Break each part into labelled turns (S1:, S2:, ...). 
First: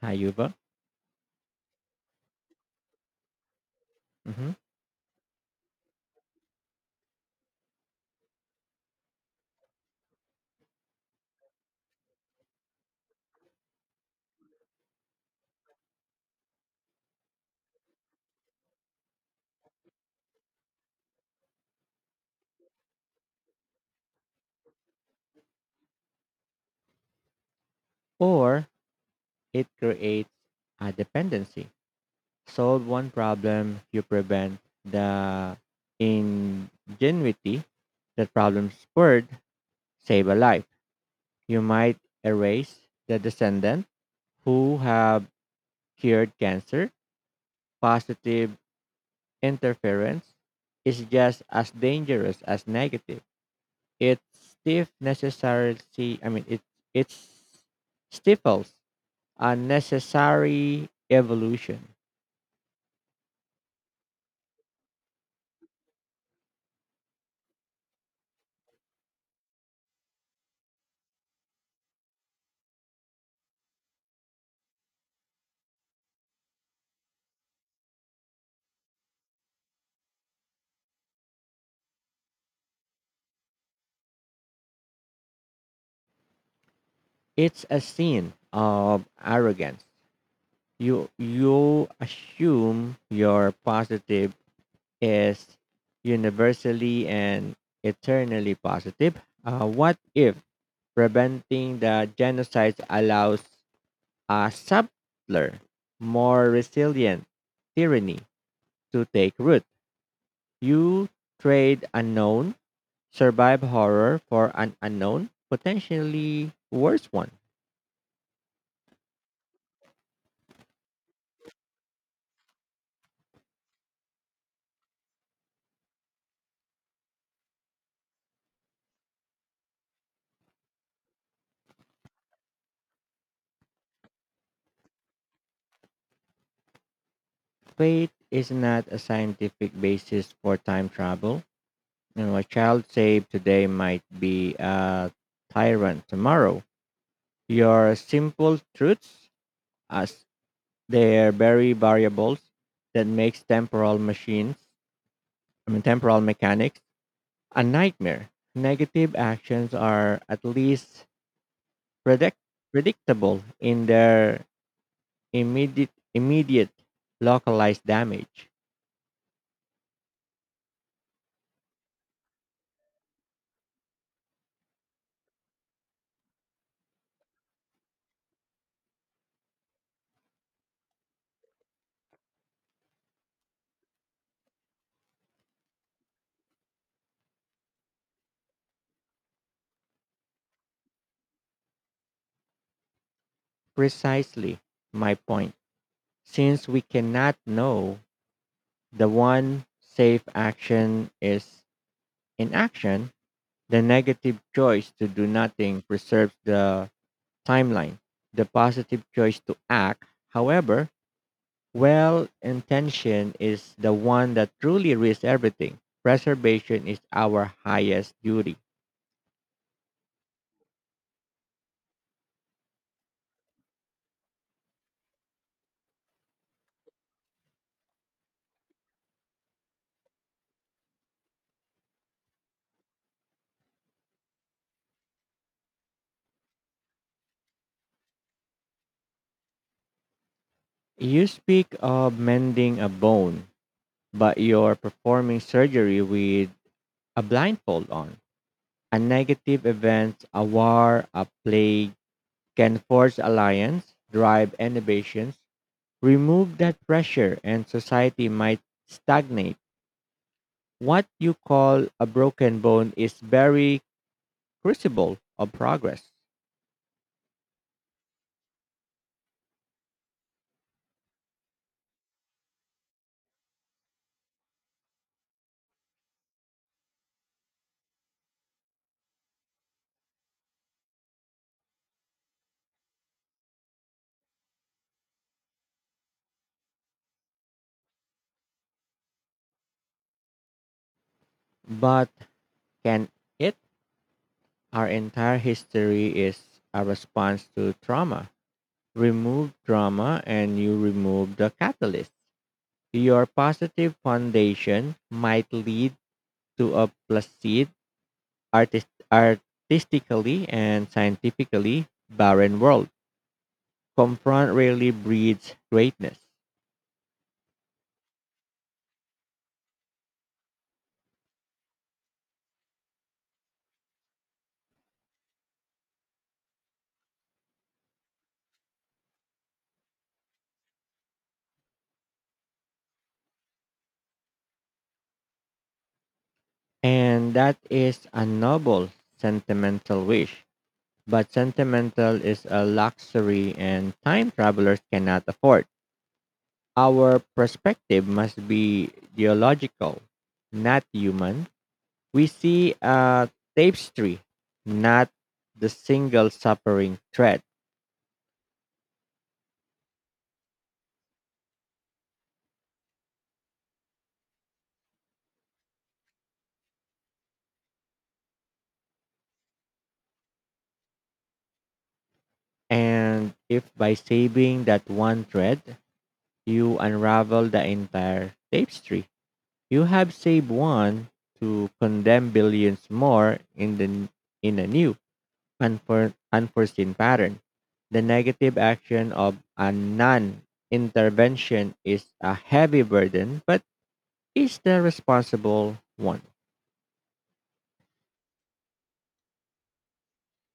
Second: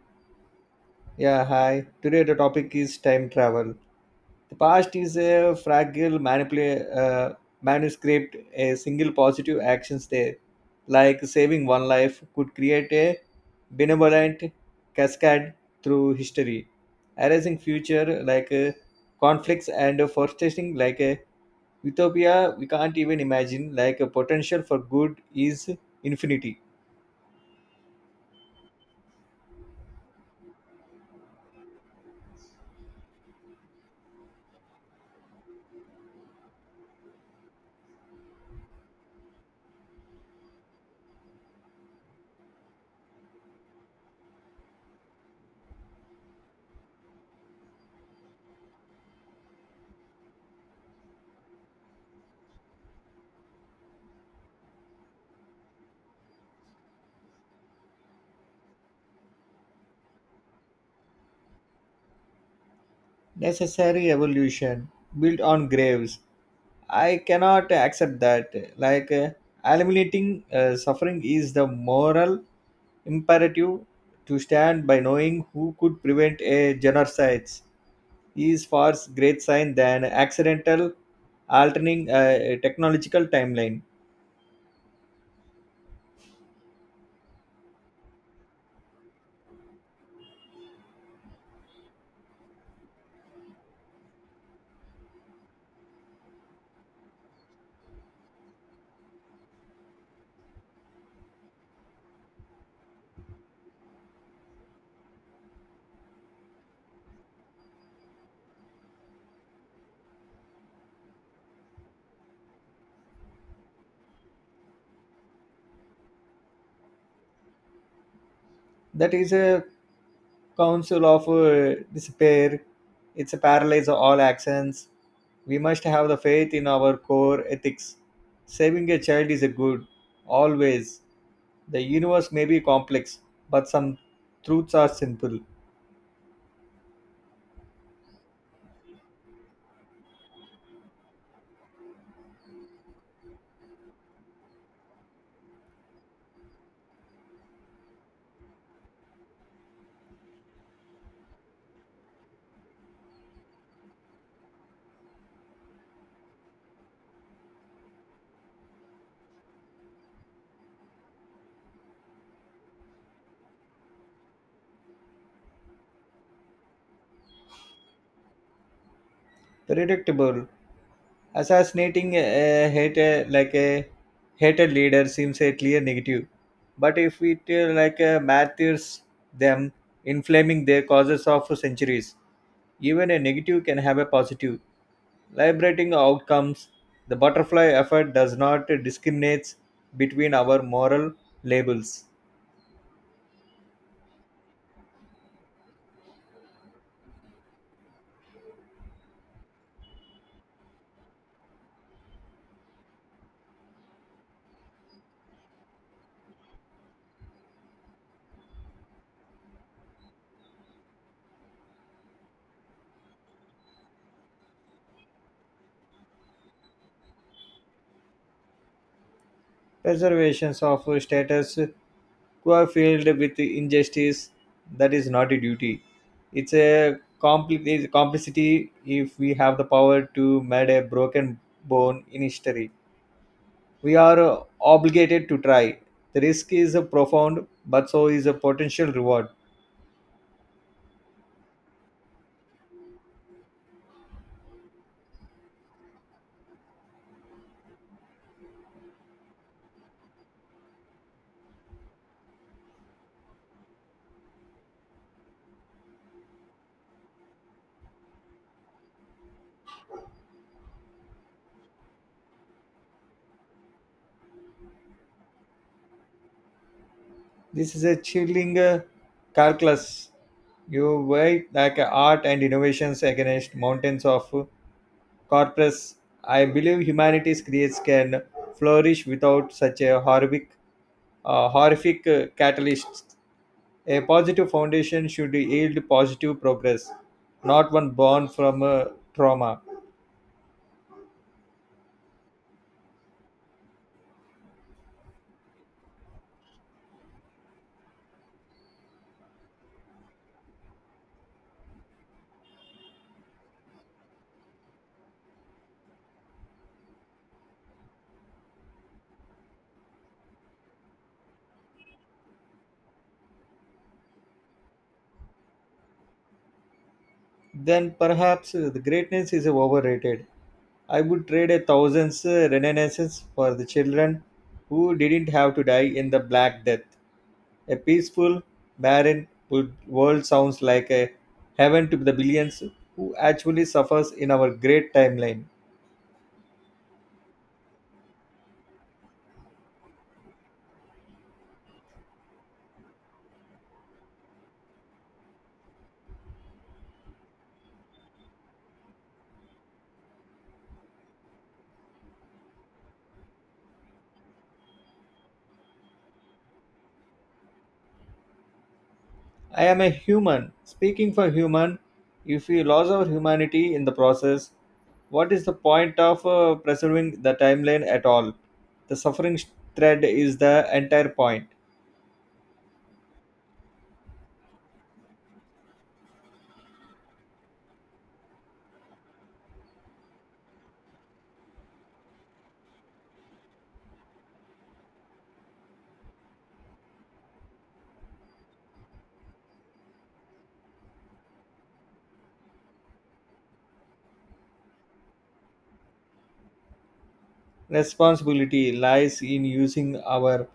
S1: Hayuba,
S2: Yeah, hi. Today the topic is time travel.
S1: hmm,
S2: The past is a fragile manuscript. A single positive actions there, like saving one life, could create a benevolent cascade through history, erasing future conflicts and forecasting like a utopia we can't even imagine. Like a potential for good is infinity.
S1: or it creates a dependency. Solve one problem, you prevent the ingenuity that problem spurred, save a life. You might erase the descendant who have cured cancer. Positive interference is just as dangerous as negative. It stiff necessarily I mean it it stifles a necessary evolution.
S2: Necessary evolution built on graves. I cannot accept that. Like, uh, Eliminating suffering is the moral imperative to stand by knowing who could prevent a genocide is far great sign than accidental altering a technological timeline.
S1: It's a sin of arrogance. You assume your positive is universally and eternally positive. What if preventing the genocide allows a subtler, more resilient tyranny to take root? You trade unknown, survive horror for an unknown, potentially worse one.
S2: That is a council of despair. It's a paralyze of all actions. We must have the faith in our core ethics. Saving a child is a good, always. The universe may be complex, but some truths are simple,
S1: Fate is not a scientific basis for time travel, and what child saved today might be a tyrant tomorrow. Your simple truths as their very variables that makes temporal machines, I mean temporal mechanics, a nightmare. Negative actions are at least predict- predictable in their immediate localized damage.
S2: predictable. Assassinating a hater like a hated leader seems a clear negative, but if it martyrs them, inflaming their causes of centuries, even a negative can have a positive. Liberating outcomes, the butterfly effect does not discriminate between our moral labels.
S1: Precisely my point. Since we cannot know, the one safe action is inaction. The negative choice to do nothing preserves the timeline. The positive choice to act, however well intention, is the one that truly risks everything. Preservation is our highest duty.
S2: Preservations of status quo filled with injustice, that is not a duty. It's a it's complicity if we have the power to mend a broken bone in history. We are obligated to try. The risk is profound, but so is a potential reward.
S1: You speak of mending a bone, but you're performing surgery with a blindfold on. A negative event, a war, a plague, can force alliance, drive innovations. Remove that pressure, and society might stagnate. What you call a broken bone is very crucible of progress.
S2: This is a chilling calculus. You weigh like art and innovations against mountains of corpus. I believe humanity's creates can flourish without such a horrific catalyst. A positive foundation should yield positive progress, not one born from trauma.
S1: But can it? Our entire history is a response to trauma. Remove trauma, and you remove the catalyst. Your positive foundation might lead to a placid artistically and scientifically barren world. Confront really breeds greatness.
S2: Then perhaps the greatness is overrated. I would trade a thousands renaissance for the children who didn't have to die in the Black Death. A peaceful, barren world sounds like a heaven to the billions who actually suffers in our great timeline.
S1: And that is a noble sentimental wish. But sentimental is a luxury and time travelers cannot afford. Our perspective must be geological, not human. We see a tapestry, not the single suffering thread.
S2: I am a human. Speaking for human, if we lose our humanity in the process, what is the point of preserving the timeline at all? The suffering thread is the entire point.
S1: And if by saving that one thread, you unravel the entire tapestry. You have saved one to condemn billions more in the in a new unforeseen pattern. The negative action of a non-intervention is a heavy burden, but is the responsible one.
S2: Responsibility lies in using our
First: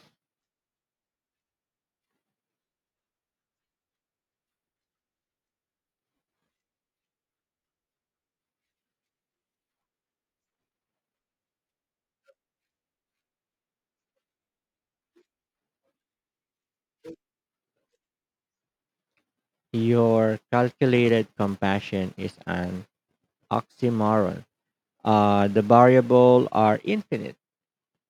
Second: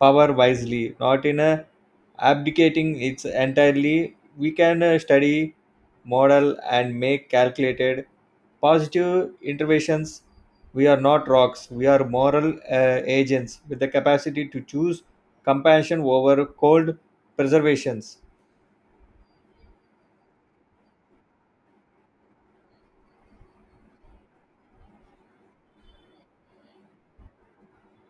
S2: power wisely, not in abdicating its entirely. We can study, model, and make calculated positive interventions. We are not rocks, we are moral agents with the capacity to choose compassion over cold preservations.
S1: Your calculated compassion is an oxymoron. The variable are infinite.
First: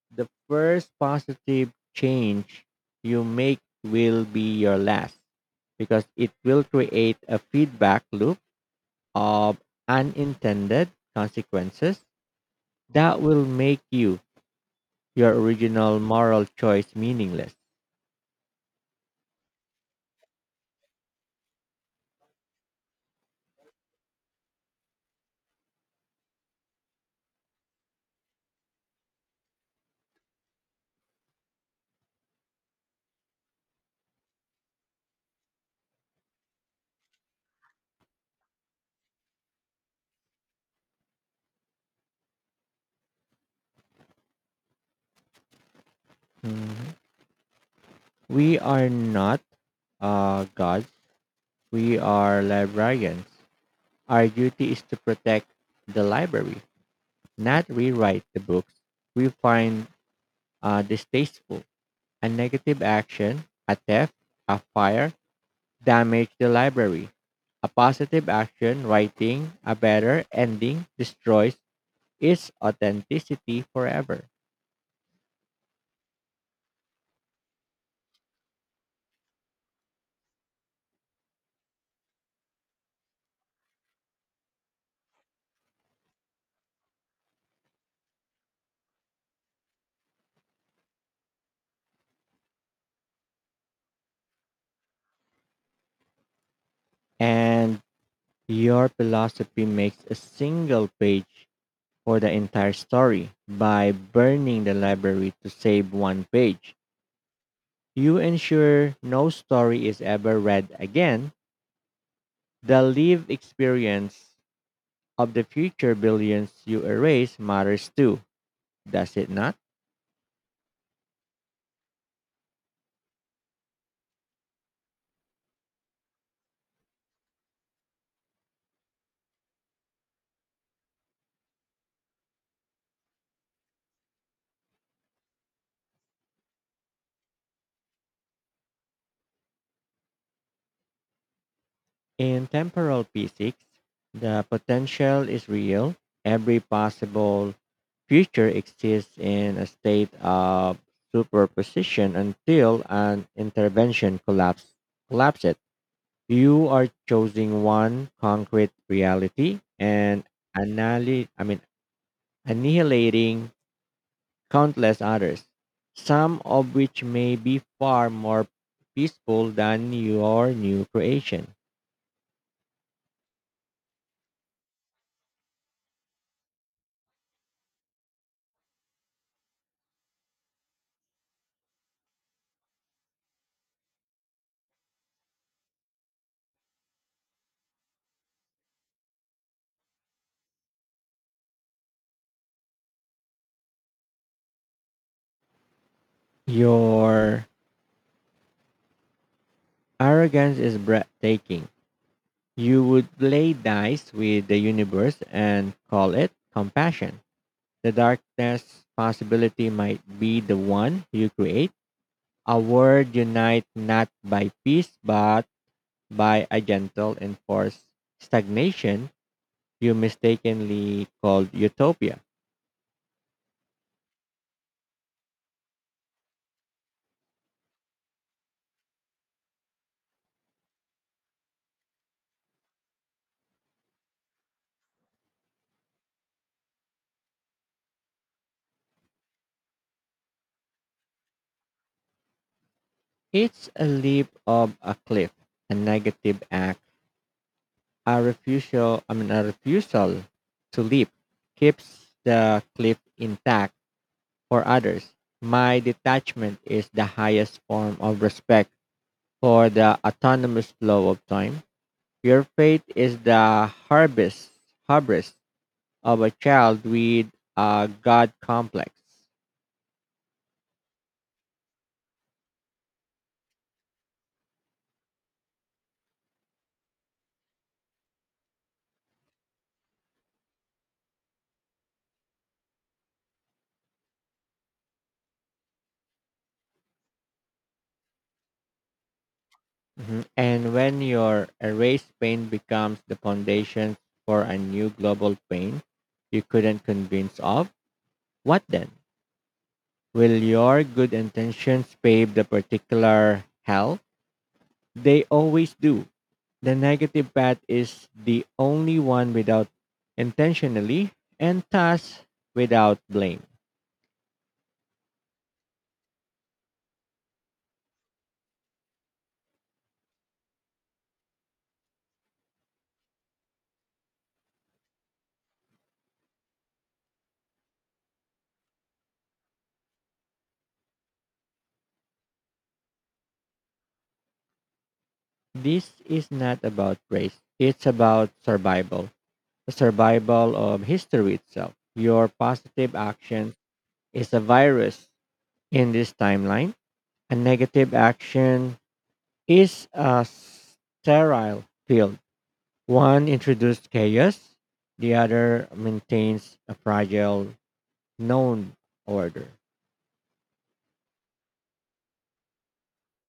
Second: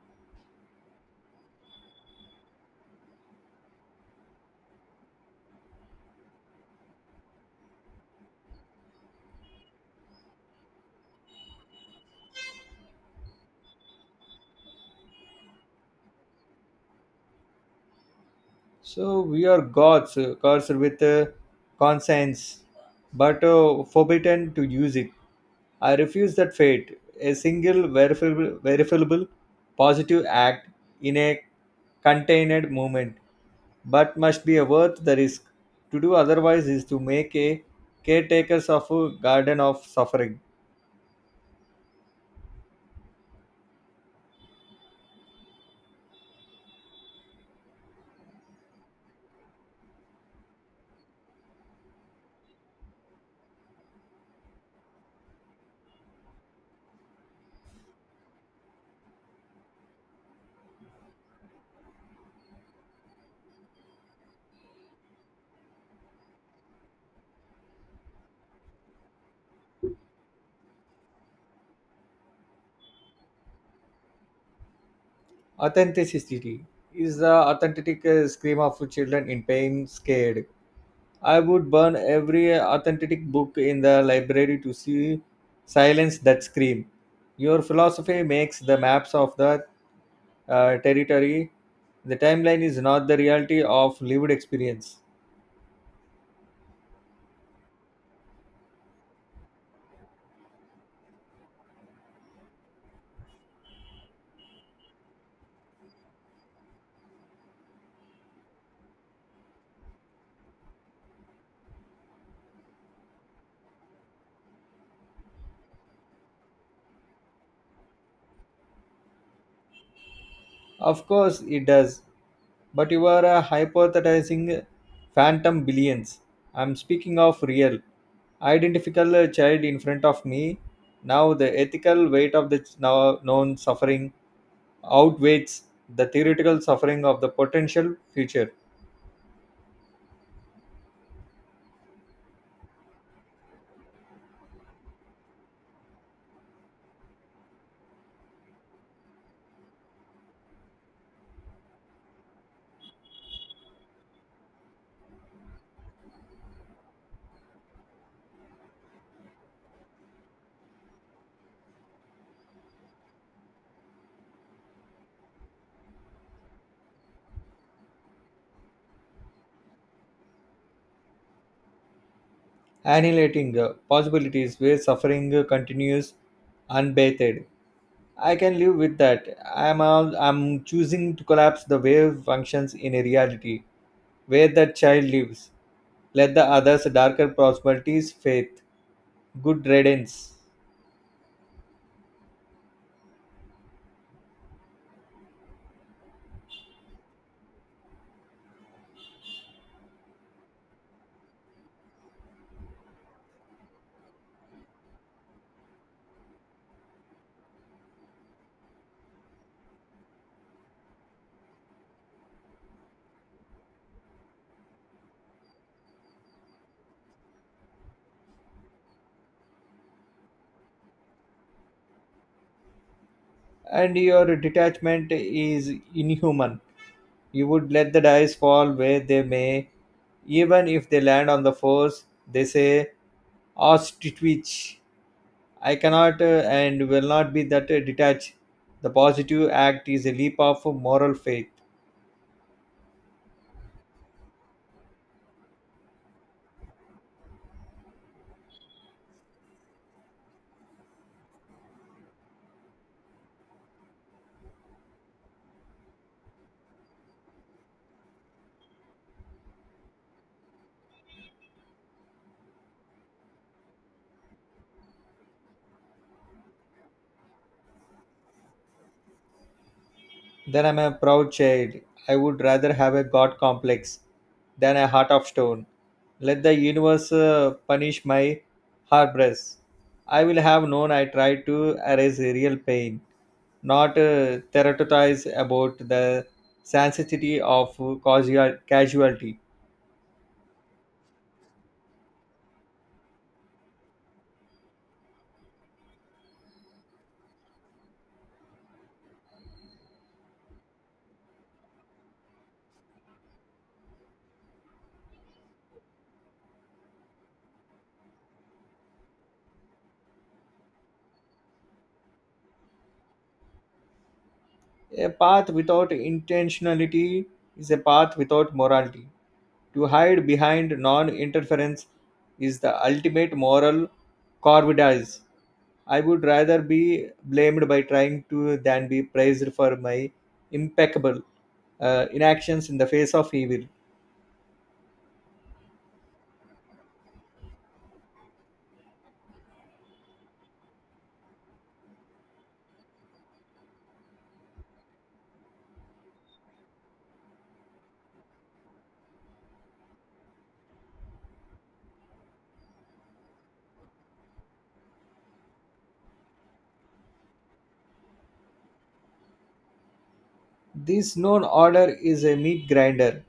S1: The first positive change you make will be your last, because it will create a feedback loop of unintended consequences that will make you your original moral choice meaningless.
S2: So we are gods, gods with conscience, but forbidden to use it. I refuse that fate, a single verifiable positive act in a contained movement, but must be worth the risk. To do otherwise is to make a caretakers of a garden of suffering.
S1: Hmm. We are not gods. We are librarians. Our duty is to protect the library, not rewrite the books we find distasteful. A negative action, a theft, a fire, damage the library. A positive action, writing a better ending, destroys its authenticity forever.
S2: Authenticity is the authentic scream of children in pain, scared. I would burn every authentic book in the library to see silence that scream. Your philosophy makes the maps of the territory, the timeline is not the reality of lived experience.
S1: And your philosophy makes a single page for the entire story. By burning the library to save one page, you ensure no story is ever read again. The lived experience of the future billions you erase matters too, does it not?
S2: Of course, it does, but you are hypothesizing phantom billions. I'm speaking of real, identical child in front of me. Now, the ethical weight of the now known suffering outweighs the theoretical suffering of the potential future,
S1: In temporal physics, the potential is real. Every possible future exists in a state of superposition until an intervention collapses it. You are choosing one concrete reality and annihilate, I mean, annihilating countless others, some of which may be far more peaceful than your new creation.
S2: annihilating possibilities where suffering continues unbathed. I can live with that. I'm choosing to collapse the wave functions in a reality where that child lives. Let the others darker possibilities faith, good riddance.
S1: Your arrogance is breathtaking. You would play dice with the universe and call it compassion. The darkness possibility might be the one you create. A word unite not by peace but by a gentle and forced stagnation you mistakenly called utopia.
S2: And your detachment is inhuman. You would let the dice fall where they may, even if they land on the force, they say ostrich. I cannot and will not be that detached. The positive act is a leap of moral faith.
S1: It's a leap of a cliff, a negative act, a refusal to leap keeps the cliff intact for others. My detachment is the highest form of respect for the autonomous flow of time. Your faith is the harvest of a child with a God complex.
S2: Then I'm a proud child. I would rather have a god complex than a heart of stone. Let the universe punish my hubris. I will have known I tried to erase real pain, not theorize about the sensitivity of casualty.
S1: Mhm. And when your erased pain becomes the foundation for a new global pain you couldn't convince of, what then? Will your good intentions pave the particular hell? They always do. The negative path is the only one without intentionally and thus without blame.
S2: A path without intentionality is a path without morality. To hide behind non interference is the ultimate moral corvidage. I would rather be blamed by trying to than be praised for my impeccable inactions in the face of evil.
S1: This is not about race. It's about survival, the survival of history itself. Your positive action is a virus in this timeline. A negative action is a sterile field. One introduced chaos, the other maintains a fragile known order.
S2: This known order is a meat grinder.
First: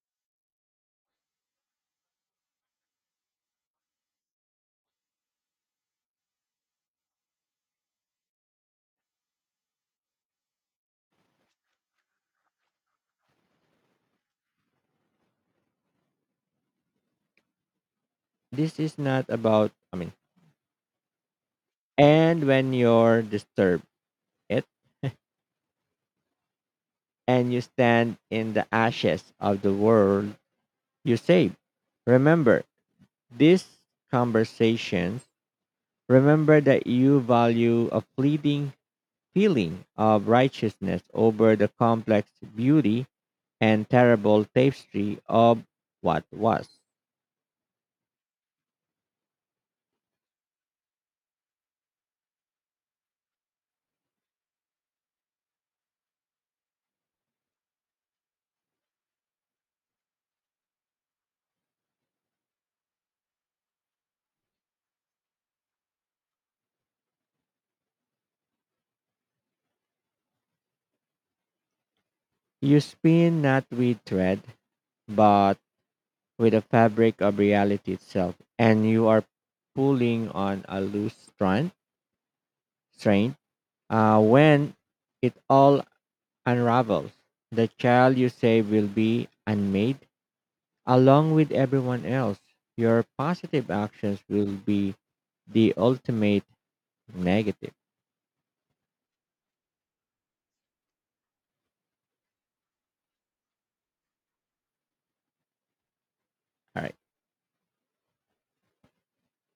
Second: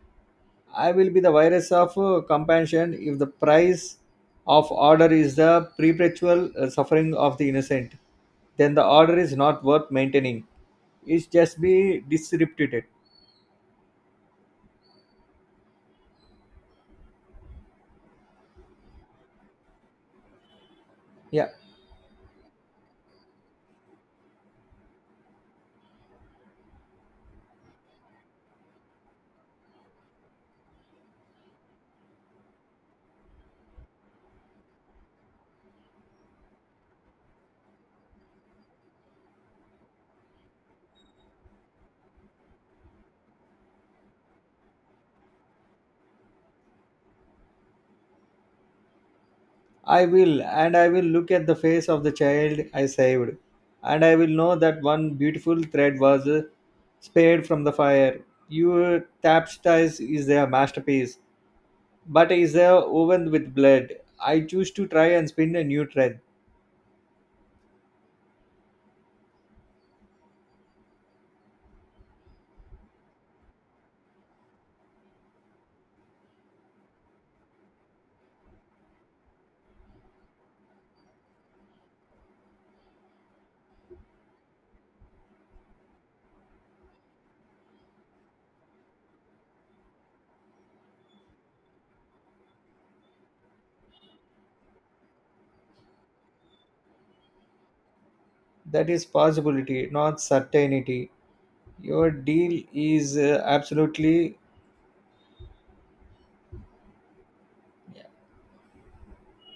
S2: I will be the virus of compassion if the price of order is the perpetual suffering of the innocent. Then the order is not worth maintaining. It's just be disrupted.
S1: This is not about, I mean,
S2: Yeah.
S1: And when you're disturbed it and you stand in the ashes of the world you save. Remember these conversations. Remember that you value a fleeting feeling of righteousness over the complex beauty and terrible tapestry of what was.
S2: I will, and I will look at the face of the child I saved, and I will know that one beautiful thread was spared from the fire. Your tapstice is a masterpiece, but is a woven with blood. I choose to try and spin a new thread.
S1: You spin not with thread, but with the fabric of reality itself, and you are pulling on a loose strain. When it all unravels, the child you save will be unmade along with everyone else. Your positive actions will be the ultimate negative.
S2: That is possibility, not certainty. Your deal is absolutely
S1: All right.